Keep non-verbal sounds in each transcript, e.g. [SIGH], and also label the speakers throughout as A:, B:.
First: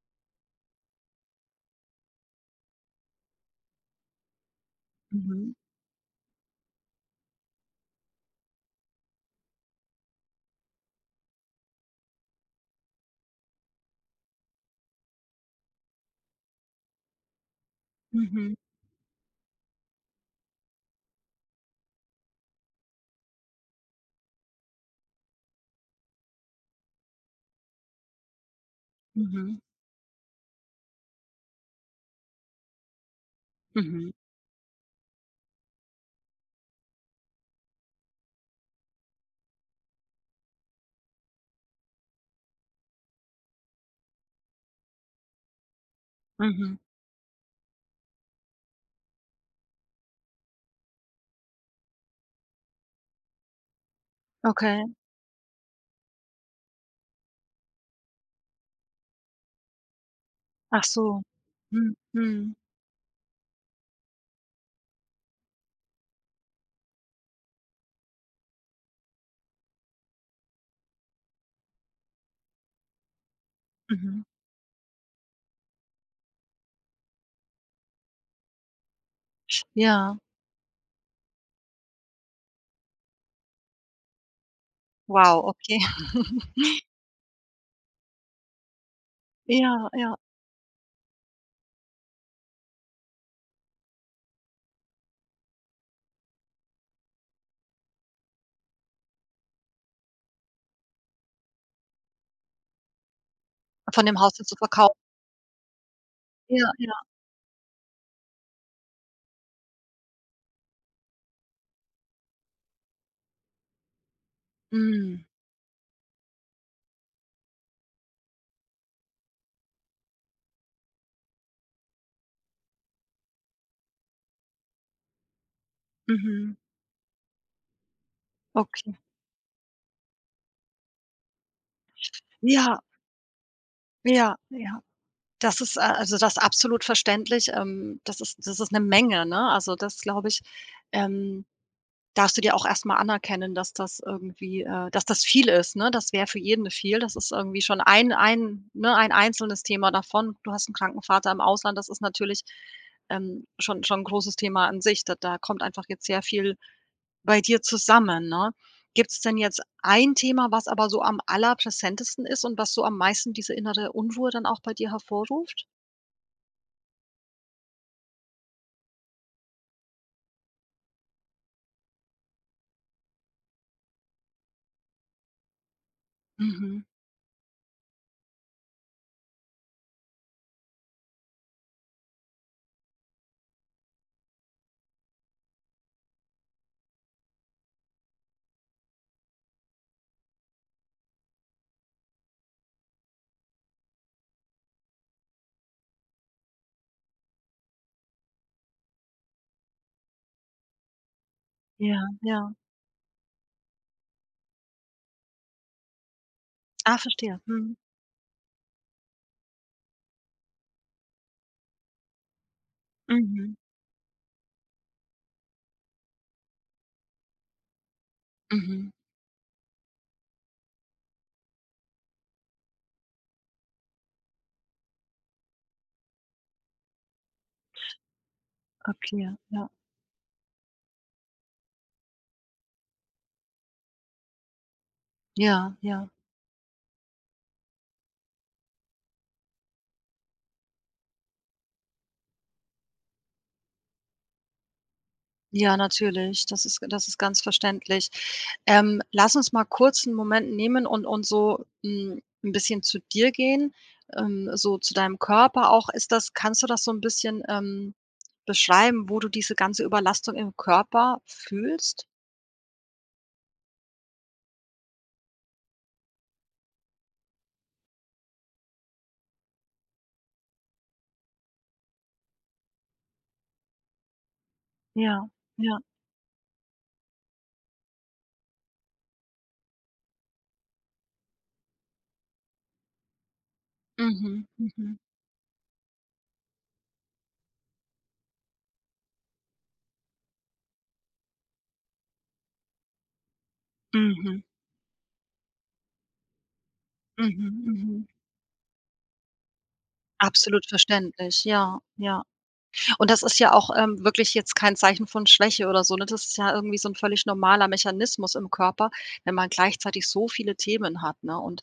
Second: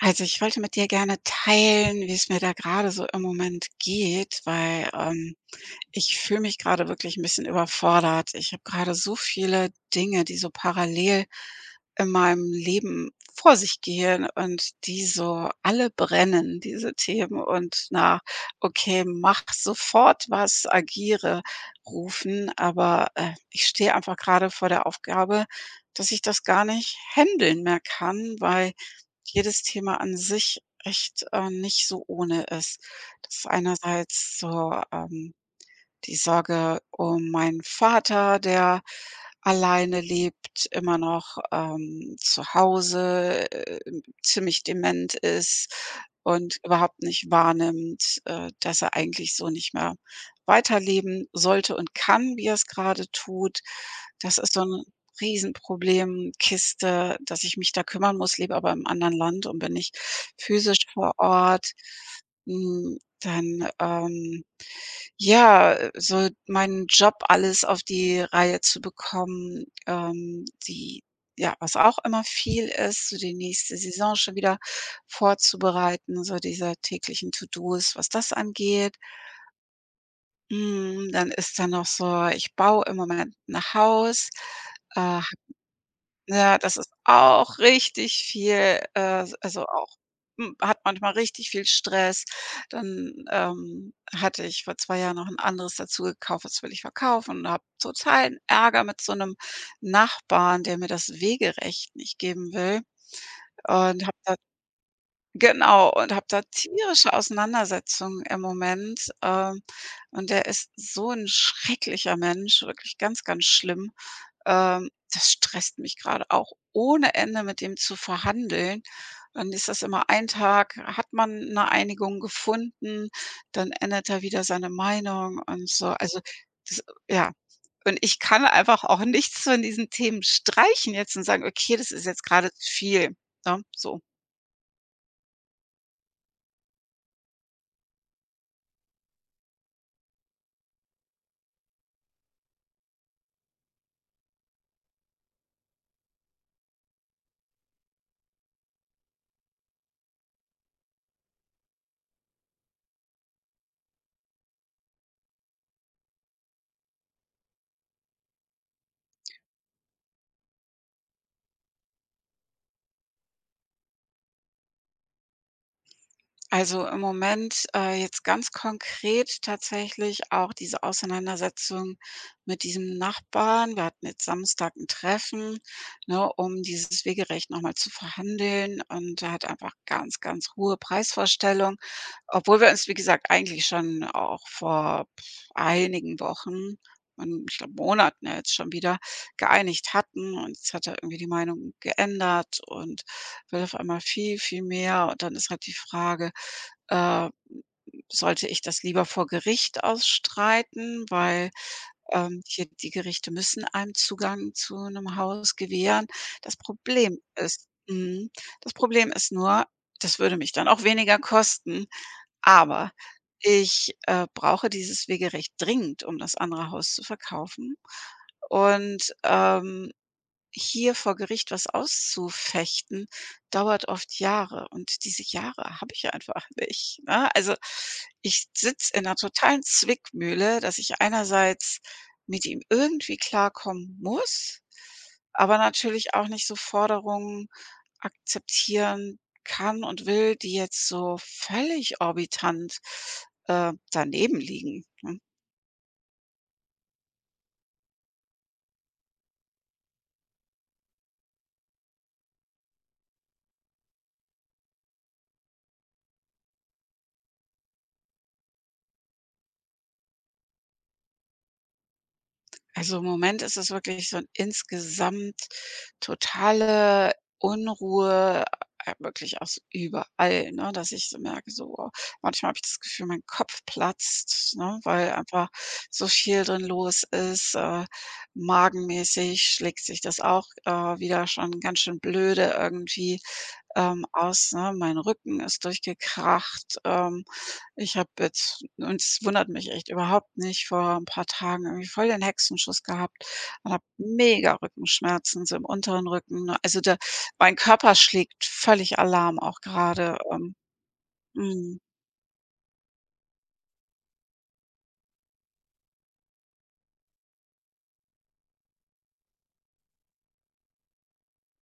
A: Also, ich wollte mit dir gerne teilen, wie es mir da gerade so im Moment geht, weil,
B: Mhm.
A: ich fühle mich gerade wirklich ein bisschen überfordert. Ich habe gerade so viele Dinge, die so parallel in meinem Leben vor sich gehen und die so alle brennen, diese Themen und na,
B: Mhm.
A: „Okay, mach sofort was, agiere“ rufen, aber, ich stehe einfach gerade vor der Aufgabe, dass ich das gar nicht händeln mehr kann, weil
B: Mhm.
A: jedes Thema an sich echt, nicht so ohne ist. Das ist
B: Mhm.
A: einerseits so, die Sorge um meinen Vater, der alleine lebt, immer noch, zu Hause, ziemlich dement ist und
B: Mhm.
A: überhaupt nicht wahrnimmt, dass er eigentlich so nicht mehr weiterleben sollte und kann, wie er es gerade tut. Das ist so 'n
B: Okay.
A: Riesenproblemkiste, dass ich mich da kümmern muss, lebe aber im anderen Land und bin nicht
B: Ach
A: physisch vor
B: so.
A: Ort.
B: Mhm. Mhm.
A: Hm, dann, ja, so meinen Job alles auf die Reihe zu bekommen, die ja, was auch immer viel ist, so die nächste Saison
B: Mhm.
A: schon wieder vorzubereiten, so dieser täglichen To-dos, was das angeht.
B: Ja.
A: Hm, dann ist da noch so, ich baue im Moment ein Haus, äh
B: Wow, okay. [LAUGHS]
A: ja, das ist auch richtig viel, also
B: Ja,
A: auch
B: ja.
A: hm, hat manchmal richtig viel Stress. Dann, hatte ich vor 2 Jahren noch ein anderes dazu gekauft, das will ich verkaufen und habe so totalen Ärger mit so einem Nachbarn, der mir das Wegerecht nicht geben will
B: Von
A: und habe
B: dem
A: da.
B: Haus jetzt zu verkaufen.
A: Genau und habe da
B: Ja, ja.
A: tierische Auseinandersetzungen im Moment, und der ist so ein schrecklicher Mensch, wirklich ganz, ganz schlimm.
B: Mhm.
A: Das stresst mich gerade auch ohne Ende, mit dem zu verhandeln. Dann ist das immer ein Tag, hat man eine Einigung gefunden, dann ändert er wieder seine Meinung und so. Also,
B: Mhm.
A: das ja, und ich kann einfach
B: Okay.
A: auch [LAUGHS] nichts von diesen Themen streichen jetzt und sagen: „Okay, das ist jetzt gerade zu
B: Ja,
A: viel“, ne, so.
B: ja, ja. Das ist, also, das ist absolut verständlich. Das ist das ist eine Menge, ne? Also, das glaube ich, ähm darfst du dir auch erst mal anerkennen, dass das irgendwie dass das viel ist, ne? Das wäre für jeden viel. Das ist irgendwie schon ein ne, ein einzelnes Thema davon. Du hast einen kranken Vater im Ausland, das ist natürlich, schon ein großes Thema an sich. Da kommt einfach jetzt sehr viel bei dir zusammen, ne? Gibt es denn jetzt ein Thema, was aber so am allerpräsentesten ist und was so am meisten diese innere Unruhe dann auch bei dir hervorruft?
A: Also, im Moment, jetzt ganz konkret tatsächlich auch diese Auseinandersetzung mit diesem Nachbarn. Wir hatten jetzt Samstag ein Treffen, ne, um
B: Mhm.
A: dieses Wegerecht nochmal zu verhandeln und er hat einfach ganz, ganz hohe Preisvorstellungen. Obwohl wir uns, wie gesagt, eigentlich schon auch vor einigen Wochen und ich glaube Monaten ja jetzt schon wieder geeinigt hatten und jetzt hat er irgendwie die Meinung geändert und will auf einmal viel, viel mehr. Und dann ist halt die Frage, äh, sollte ich das lieber vor Gericht ausstreiten, weil,
B: Ja, ja.
A: hier die Gerichte müssen einem Zugang zu einem Haus gewähren. Das
B: Ah,
A: Problem
B: verstehe.
A: ist
B: Mhm.
A: das Problem ist nur, das würde mich dann auch weniger kosten. Aber
B: Mhm.
A: ich brauche dieses Wegerecht dringend, um das andere Haus zu verkaufen
B: Mhm.
A: und, hier vor Gericht was auszufechten, dauert oft Jahre und diese Jahre habe ich einfach [LAUGHS] nicht, ne? Also, ich sitze in einer
B: Okay,
A: totalen
B: ja.
A: Zwickmühle, dass ich einerseits mit ihm irgendwie klarkommen muss, aber
B: Ja, ja.
A: natürlich auch nicht so Forderungen akzeptieren kann und will, die jetzt so völlig orbitant, daneben liegen, ne?
B: Ja, natürlich. Das ist ganz verständlich. Lass uns mal kurz einen Moment nehmen und so, hm, 'n bisschen zu dir gehen, so zu deinem Körper auch. Ist das, kannst du das so ein bisschen, beschreiben, wo du diese ganze Überlastung im Körper fühlst?
A: Also, im Moment ist es wirklich so 'n insgesamt totale Unruhe, wirklich aus überall, ne, dass ich so merke, so, wow, manchmal habe ich das Gefühl, mein Kopf platzt, ne, weil
B: Ja,
A: einfach
B: ja.
A: so viel drin los ist. Magenmäßig schlägt sich das auch, wieder schon ganz schön blöde irgendwie,
B: Mhm,
A: aus, ne? Mein
B: mhm,
A: Rücken ist durchgekracht, ich habe jetzt und es wundert mich echt überhaupt nicht, vor ein paar Tagen irgendwie voll den Hexenschuss gehabt und habe
B: mhm,
A: mega Rückenschmerzen, so im unteren Rücken, ne? Also, der,
B: mhm,
A: mein Körper
B: mhm.
A: schlägt völlig Alarm auch gerade,
B: Absolut verständlich.
A: Mhm.
B: Ja, ja. Und das ist ja auch, wirklich jetzt kein Zeichen von Schwäche oder so, ne? Das ist ja irgendwie so 'n völlig normaler Mechanismus im Körper, wenn man gleichzeitig so viele Themen hat, ne? Und,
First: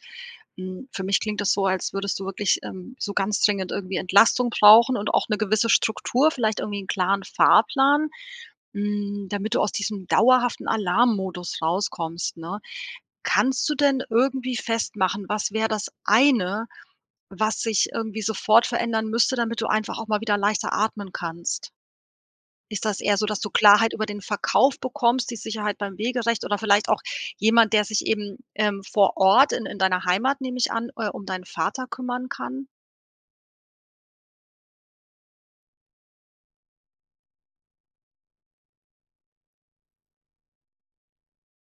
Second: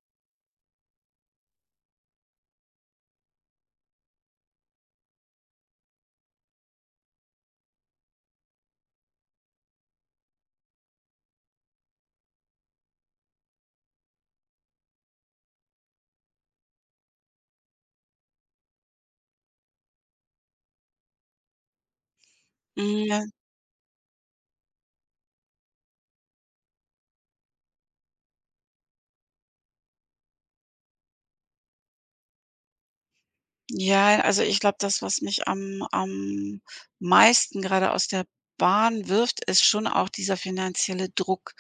B: hm, für mich klingt das so, als würdest du wirklich, so ganz dringend irgendwie Entlastung brauchen und auch 'ne gewisse Struktur, vielleicht irgendwie 'n klaren Fahrplan, hm, damit du aus diesem dauerhaften Alarmmodus rauskommst, ne? Kannst du denn irgendwie festmachen, was wäre das eine, was sich irgendwie sofort verändern müsste, damit du einfach auch mal wieder leichter atmen kannst? Ist das eher so,
A: Hm,
B: dass du Klarheit über den Verkauf bekommst, die Sicherheit beim Wegerecht oder vielleicht auch jemand, der sich eben, vor Ort in deiner Heimat, nehme ich an, um deinen Vater kümmern kann?
A: ja, also, ich glaube, das, was mich am meisten gerade aus der Bahn wirft, ist schon auch dieser finanzielle Druck,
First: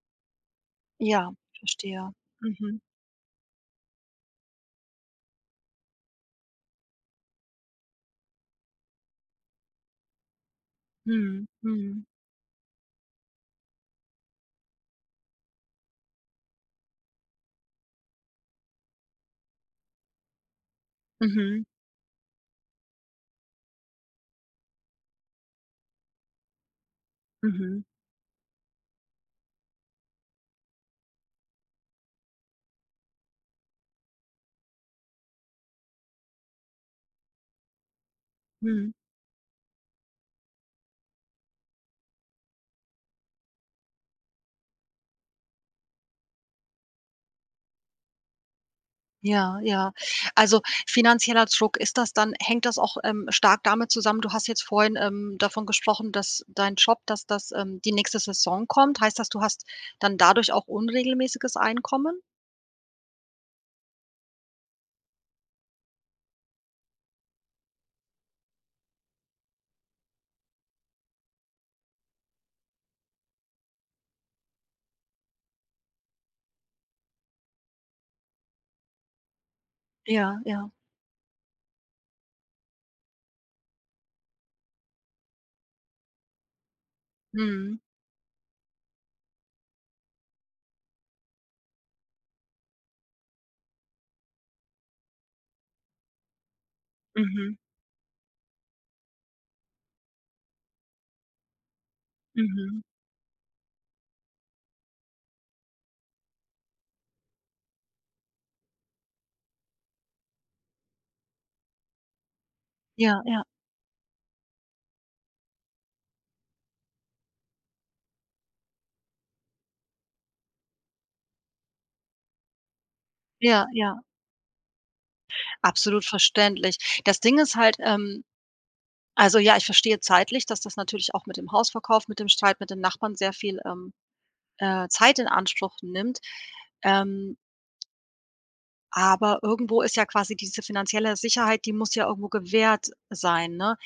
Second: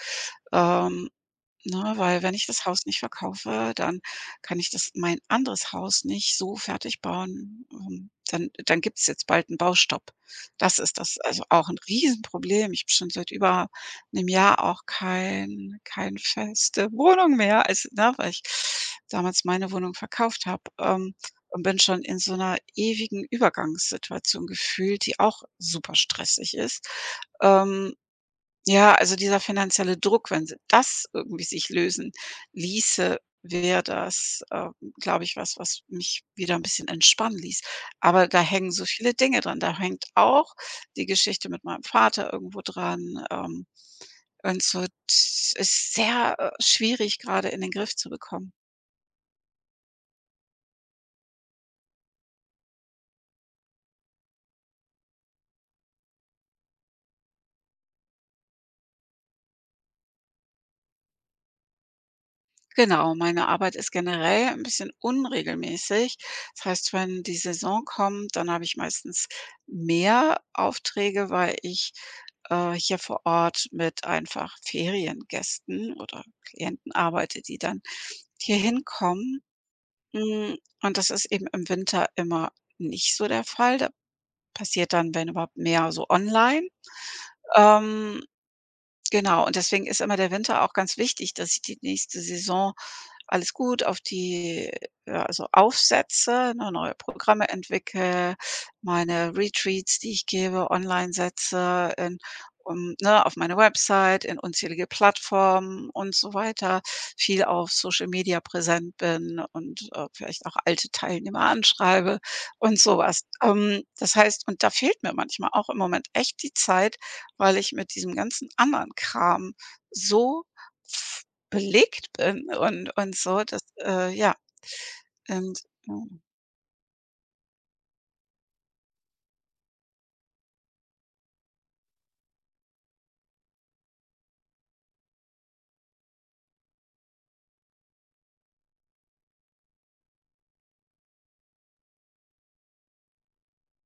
A: ähm
B: Ja,
A: ne,
B: verstehe.
A: weil wenn ich das
B: Mhm.
A: Haus nicht verkaufe, dann kann ich das mein anderes Haus nicht so fertig bauen. Dann gibt's jetzt bald einen Baustopp. Das ist das also
B: Mhm.
A: auch 'n
B: Mhm.
A: Riesenproblem. Ich habe schon seit über einem Jahr auch kein feste Wohnung mehr, also, ne, weil ich damals meine Wohnung verkauft habe, und
B: Mhm.
A: bin schon in so einer ewigen Übergangssituation gefühlt, die auch super stressig ist.
B: Mhm.
A: Ähm ja, also dieser finanzielle Druck, wenn sie das irgendwie sich lösen ließe, wäre das, glaube ich, was, was mich wieder 'n bisschen entspannen ließ. Aber da hängen so
B: Mhm.
A: viele Dinge dran. Da hängt auch die Geschichte mit meinem Vater irgendwo dran, und so t ist sehr, schwierig grade in den Griff zu bekommen.
B: Ja, ja. Also, finanzieller Druck, ist das dann, hängt das auch, stark damit zusammen, du hast jetzt vorhin, davon gesprochen, dass dein Job, dass das, ähm, die nächste Saison kommt. Heißt das, du hast dann dadurch auch unregelmäßiges Einkommen?
A: Genau, meine Arbeit ist generell 'n bisschen unregelmäßig. Das heißt, wenn die Saison kommt, dann habe ich meistens mehr Aufträge, weil ich hier vor Ort mit einfach Feriengästen oder Klienten arbeite, die dann hier hinkommen.
B: Ja,
A: Hm,
B: ja.
A: und das ist eben im Winter immer nicht so der Fall. Da passiert dann, wenn überhaupt, mehr so online.
B: Mhm.
A: Ähm Genau, und deswegen ist immer der Winter auch ganz wichtig, dass ich die nächste Saison alles gut auf die ja, also aufsetze, ne, neue Programme
B: Mhm.
A: entwickle, meine Retreats, die ich gebe, online setze, in
B: Mhm.
A: um, ne, auf meine Website, in unzählige Plattformen und so weiter, viel auf Social Media präsent bin und, vielleicht auch alte Teilnehmer anschreibe und sowas.
B: Ja, ja.
A: Das heißt und da fehlt mir manchmal auch im Moment echt die Zeit weil ich mit diesem ganzen anderen Kram so f- belegt bin und so, dass
B: Ja, ja.
A: ja, und ja.
B: Absolut verständlich. Das Ding ist halt, ähm, also ja, ich verstehe zeitlich, dass das natürlich auch mit dem Hausverkauf, mit dem Streit mit den Nachbarn sehr viel, Zeit in Anspruch nimmt. Ähm, aber irgendwo ist ja quasi diese finanzielle Sicherheit, die muss ja irgendwo gewährt sein, ne?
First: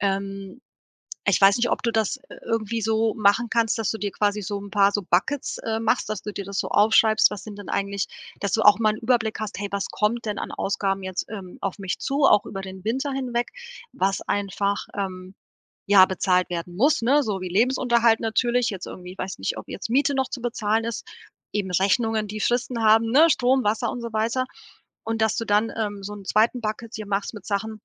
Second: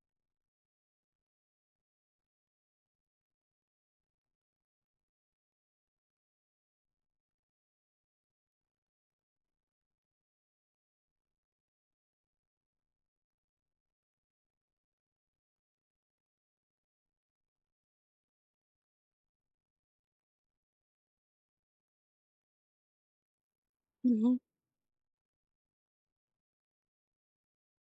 B: Ähm, ich weiß nicht, ob du das, irgendwie so machen kannst, dass du dir quasi so 'n paar so Buckets, machst, dass du dir das so aufschreibst, was sind denn eigentlich, dass du auch mal 'n Überblick hast: „Hey, was kommt denn an Ausgaben jetzt, auf mich zu, auch über den Winter hinweg“, was einfach, ähm, ja, bezahlt werden muss, ne, so wie Lebensunterhalt natürlich, jetzt irgendwie, ich weiß nicht, ob jetzt Miete noch zu bezahlen ist, eben Rechnungen, die Fristen haben, ne, Strom, Wasser und so weiter. Und dass du dann, so einen zweiten Bucket dir machst mit Sachen,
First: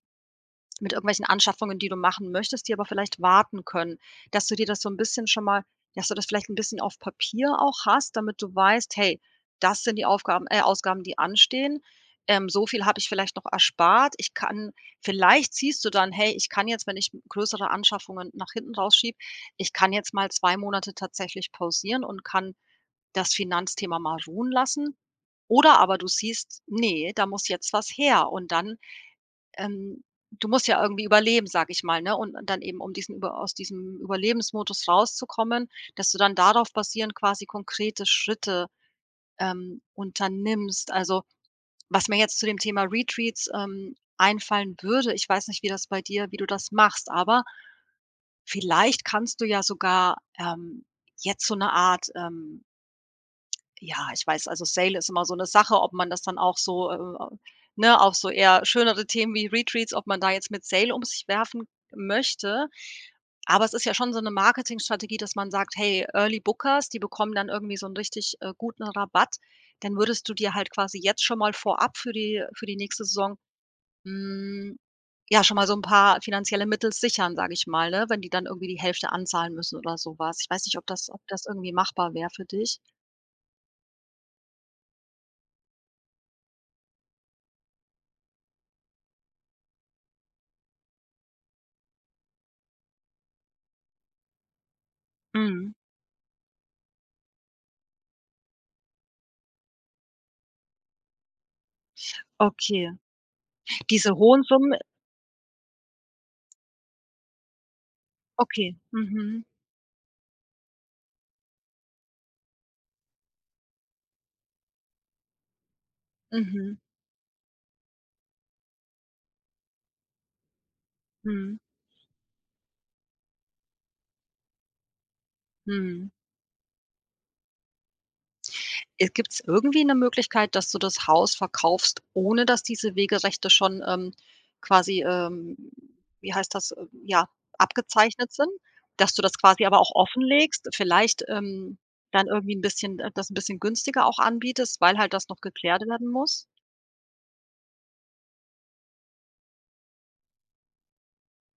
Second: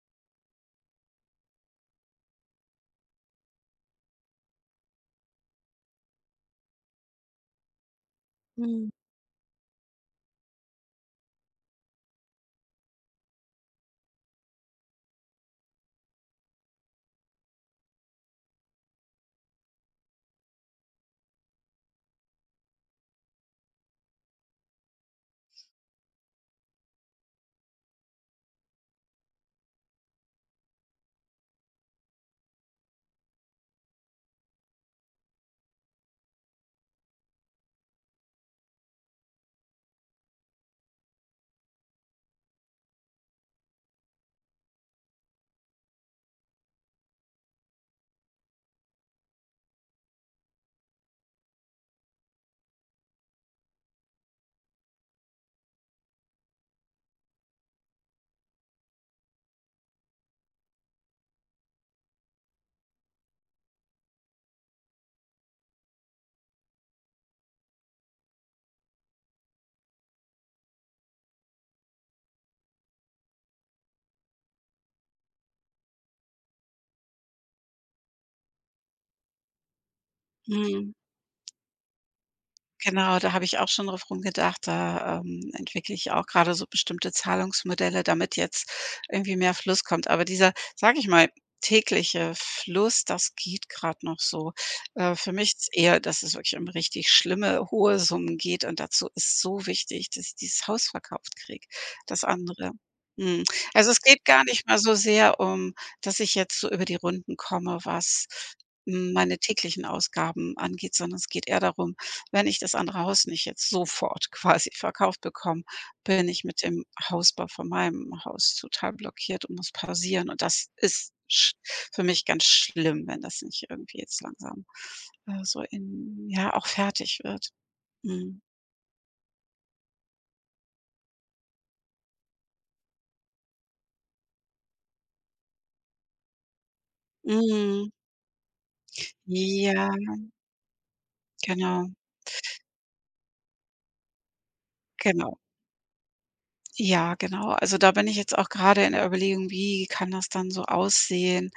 B: mit irgendwelchen Anschaffungen, die du machen möchtest, die aber vielleicht warten können, dass du dir das so ein bisschen schon mal, dass du das vielleicht ein bisschen auf Papier auch hast, damit du weißt: „Hey, das sind die Aufgaben, Ausgaben, die anstehen. So viel habe ich vielleicht noch erspart. Ich kann“, vielleicht siehst du dann: „Hey, ich kann jetzt, wenn ich größere Anschaffungen nach hinten rausschiebe, ich kann jetzt mal 2 Monate tatsächlich pausieren und kann das Finanzthema mal ruhen lassen.“ Oder aber du siehst: nee, da muss jetzt was her.“ Und dann, ähm, du musst ja irgendwie überleben, sage ich mal, ne? Und dann eben, um diesen, über aus diesem Überlebensmodus rauszukommen, dass du dann darauf basierend quasi konkrete Schritte, unternimmst. Also, was mir jetzt zu dem Thema Retreats, einfallen würde, ich weiß nicht, wie das bei dir, wie du das machst, aber vielleicht kannst du ja sogar, jetzt so eine Art, ähm, ja, ich weiß, also Sale ist immer so 'ne Sache, ob man das dann auch so, ne, auf so eher schönere Themen wie Retreats, ob man da jetzt mit Sale um sich werfen möchte. Aber es ist ja schon so 'ne Marketingstrategie, dass man sagt: „Hey, Early Bookers, die bekommen dann irgendwie so 'n richtig, guten Rabatt.“ Dann würdest du dir halt quasi jetzt schon mal vorab für die nächste Saison, hm, ja, schon mal so 'n paar finanzielle Mittel sichern, sage ich mal, ne, wenn die dann irgendwie die Hälfte anzahlen müssen oder so was. Ich weiß nicht, ob
A: Mhm.
B: das, irgendwie machbar wäre für dich?
A: Genau, da habe ich auch schon drauf rumgedacht. Da, entwickle ich auch gerade so bestimmte Zahlungsmodelle, damit jetzt irgendwie mehr Fluss kommt. Aber dieser, sage ich mal, tägliche Fluss, das geht gerade noch so. Für mich ist
B: Mhm,
A: eher, dass es wirklich um richtig schlimme, hohe Summen geht und dazu ist so wichtig, dass ich dieses Haus verkauft kriege, das andere.
B: okay.
A: Mhm. Also, es
B: Diese
A: geht gar
B: hohen
A: nicht mal
B: Summen,
A: so sehr um, dass ich jetzt so über die Runden komme, was,
B: okay.
A: hm, meine
B: Mhm.
A: täglichen Ausgaben angeht, sondern es geht eher darum, wenn ich das andere Haus nicht jetzt sofort [LAUGHS] quasi verkauft bekomme, bin ich mit
B: Mhm.
A: dem Hausbau von meinem Haus total blockiert und muss pausieren. Und das ist sch
B: Mhm.
A: für mich ganz schlimm, wenn das nicht irgendwie jetzt langsam, so
B: Mhm.
A: in ja, auch fertig wird. Mhm.
B: Gibt's irgendwie 'ne Möglichkeit, dass du das Haus verkaufst, ohne dass diese Wegerechte schon, quasi, wie heißt das, ja,
A: Mhm.
B: abgezeichnet sind? Dass du das quasi aber
A: Ja,
B: auch offenlegst, vielleicht,
A: genau,
B: dann irgendwie 'n bisschen, das 'n bisschen günstiger auch anbietest, weil halt das
A: genau.
B: noch geklärt werden muss?
A: Ja, genau. Also, da bin ich jetzt auch gerade in der Überlegung, wie kann das dann so aussehen,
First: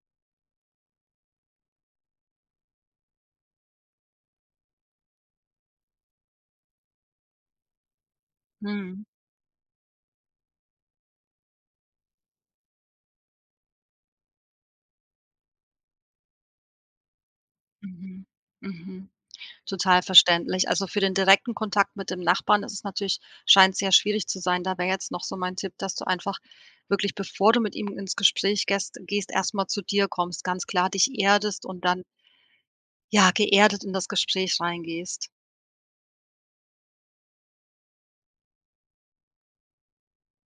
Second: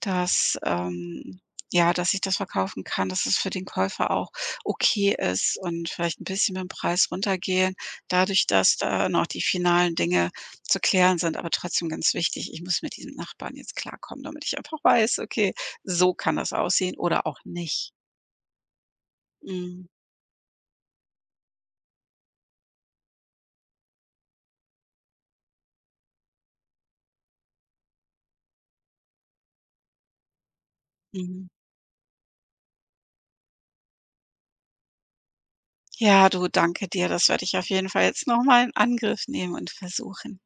A: dass ja, dass ich das verkaufen kann, dass es für den Käufer auch okay ist und vielleicht ein bisschen mit'm Preis runtergehen, dadurch, dass
B: Mhm.
A: da noch die finalen Dinge zu klären sind, aber trotzdem ganz wichtig. Ich muss mit diesem Nachbarn jetzt klarkommen, damit ich einfach weiß: „Okay, so kann das aussehen oder auch nicht.“
B: Mhm. Mhm.
A: Mhm,
B: Total verständlich. Also, für den direkten Kontakt mit dem Nachbarn ist es natürlich, scheint sehr schwierig zu sein. Da wäre jetzt noch so mein Tipp, dass du einfach wirklich, bevor du mit ihm ins Gespräch gehst, erstmal zu dir kommst, ganz klar dich
A: mhm.
B: erdest und dann, ja, geerdet in das Gespräch reingehst.
A: Ja, du, danke dir. Das werde ich auf jeden Fall jetzt noch mal in Angriff nehmen und versuchen.